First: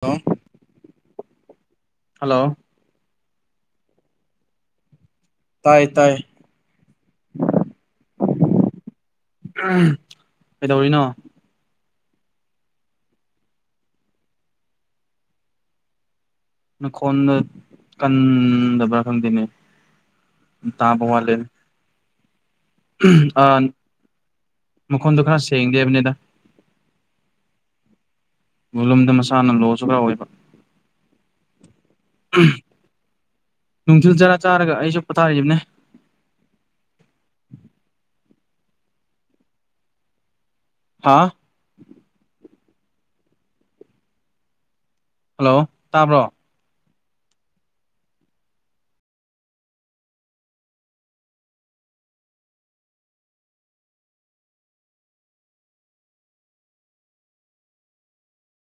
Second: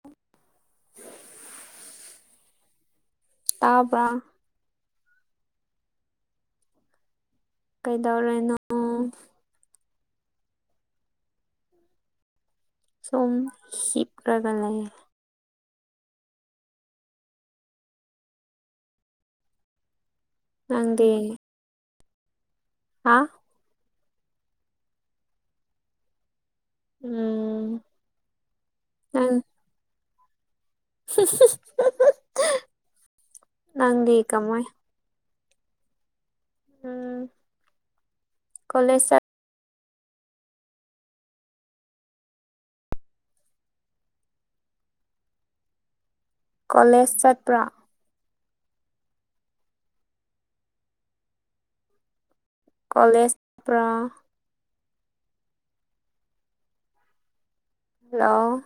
ꯂꯣ hello ꯇꯥꯕ꯭ꯔꯥ ꯇꯥꯏꯌꯦ ꯇꯥꯏ ꯀꯩꯗꯧꯔꯤꯅꯣ ꯎꯝ ꯀꯩꯗꯧꯔꯤꯅꯣ ꯁꯨꯝ ꯍꯤꯞꯔꯒ ꯂꯩꯌꯦ ꯅꯈꯣꯟꯗꯣ ꯀꯟꯗꯕ꯭ꯔꯥ ꯈꯪꯗꯦꯅꯦ ꯇꯥꯕ ꯅꯪꯗꯤ ꯋꯥꯠꯂꯦꯅꯦ ꯍꯥ ꯎꯝ ꯑ ꯃꯈꯣꯟꯗꯣ ꯈꯔ ꯁꯦꯡꯗꯦ ꯍꯥꯏꯕꯅꯦꯗ ꯎꯝ ꯕꯣꯂꯨꯝꯗꯣ ꯅꯪ ꯃꯁꯥꯅ ꯂꯣꯁꯨ ꯈꯔ ꯑꯣꯏꯕ ꯎꯝ ꯅꯪꯗꯤ ꯅꯨꯡꯊꯤꯜ ꯆꯔꯥ ꯀꯃꯥꯏ ꯆꯥꯔꯒ ꯑꯩꯁꯨ ꯇꯥꯔꯤꯕꯅꯦ ꯎꯝ ꯀꯣꯂꯦꯖ ꯆꯠ ꯍꯥ ꯍꯜꯂꯣ ꯇꯥꯕ꯭ꯔꯣ ꯀꯣꯂꯦꯖ ꯆꯠꯄ꯭ꯔꯥ ꯀꯣꯂꯦꯖ ꯄ꯭ꯔꯥ ꯍꯜꯂꯣ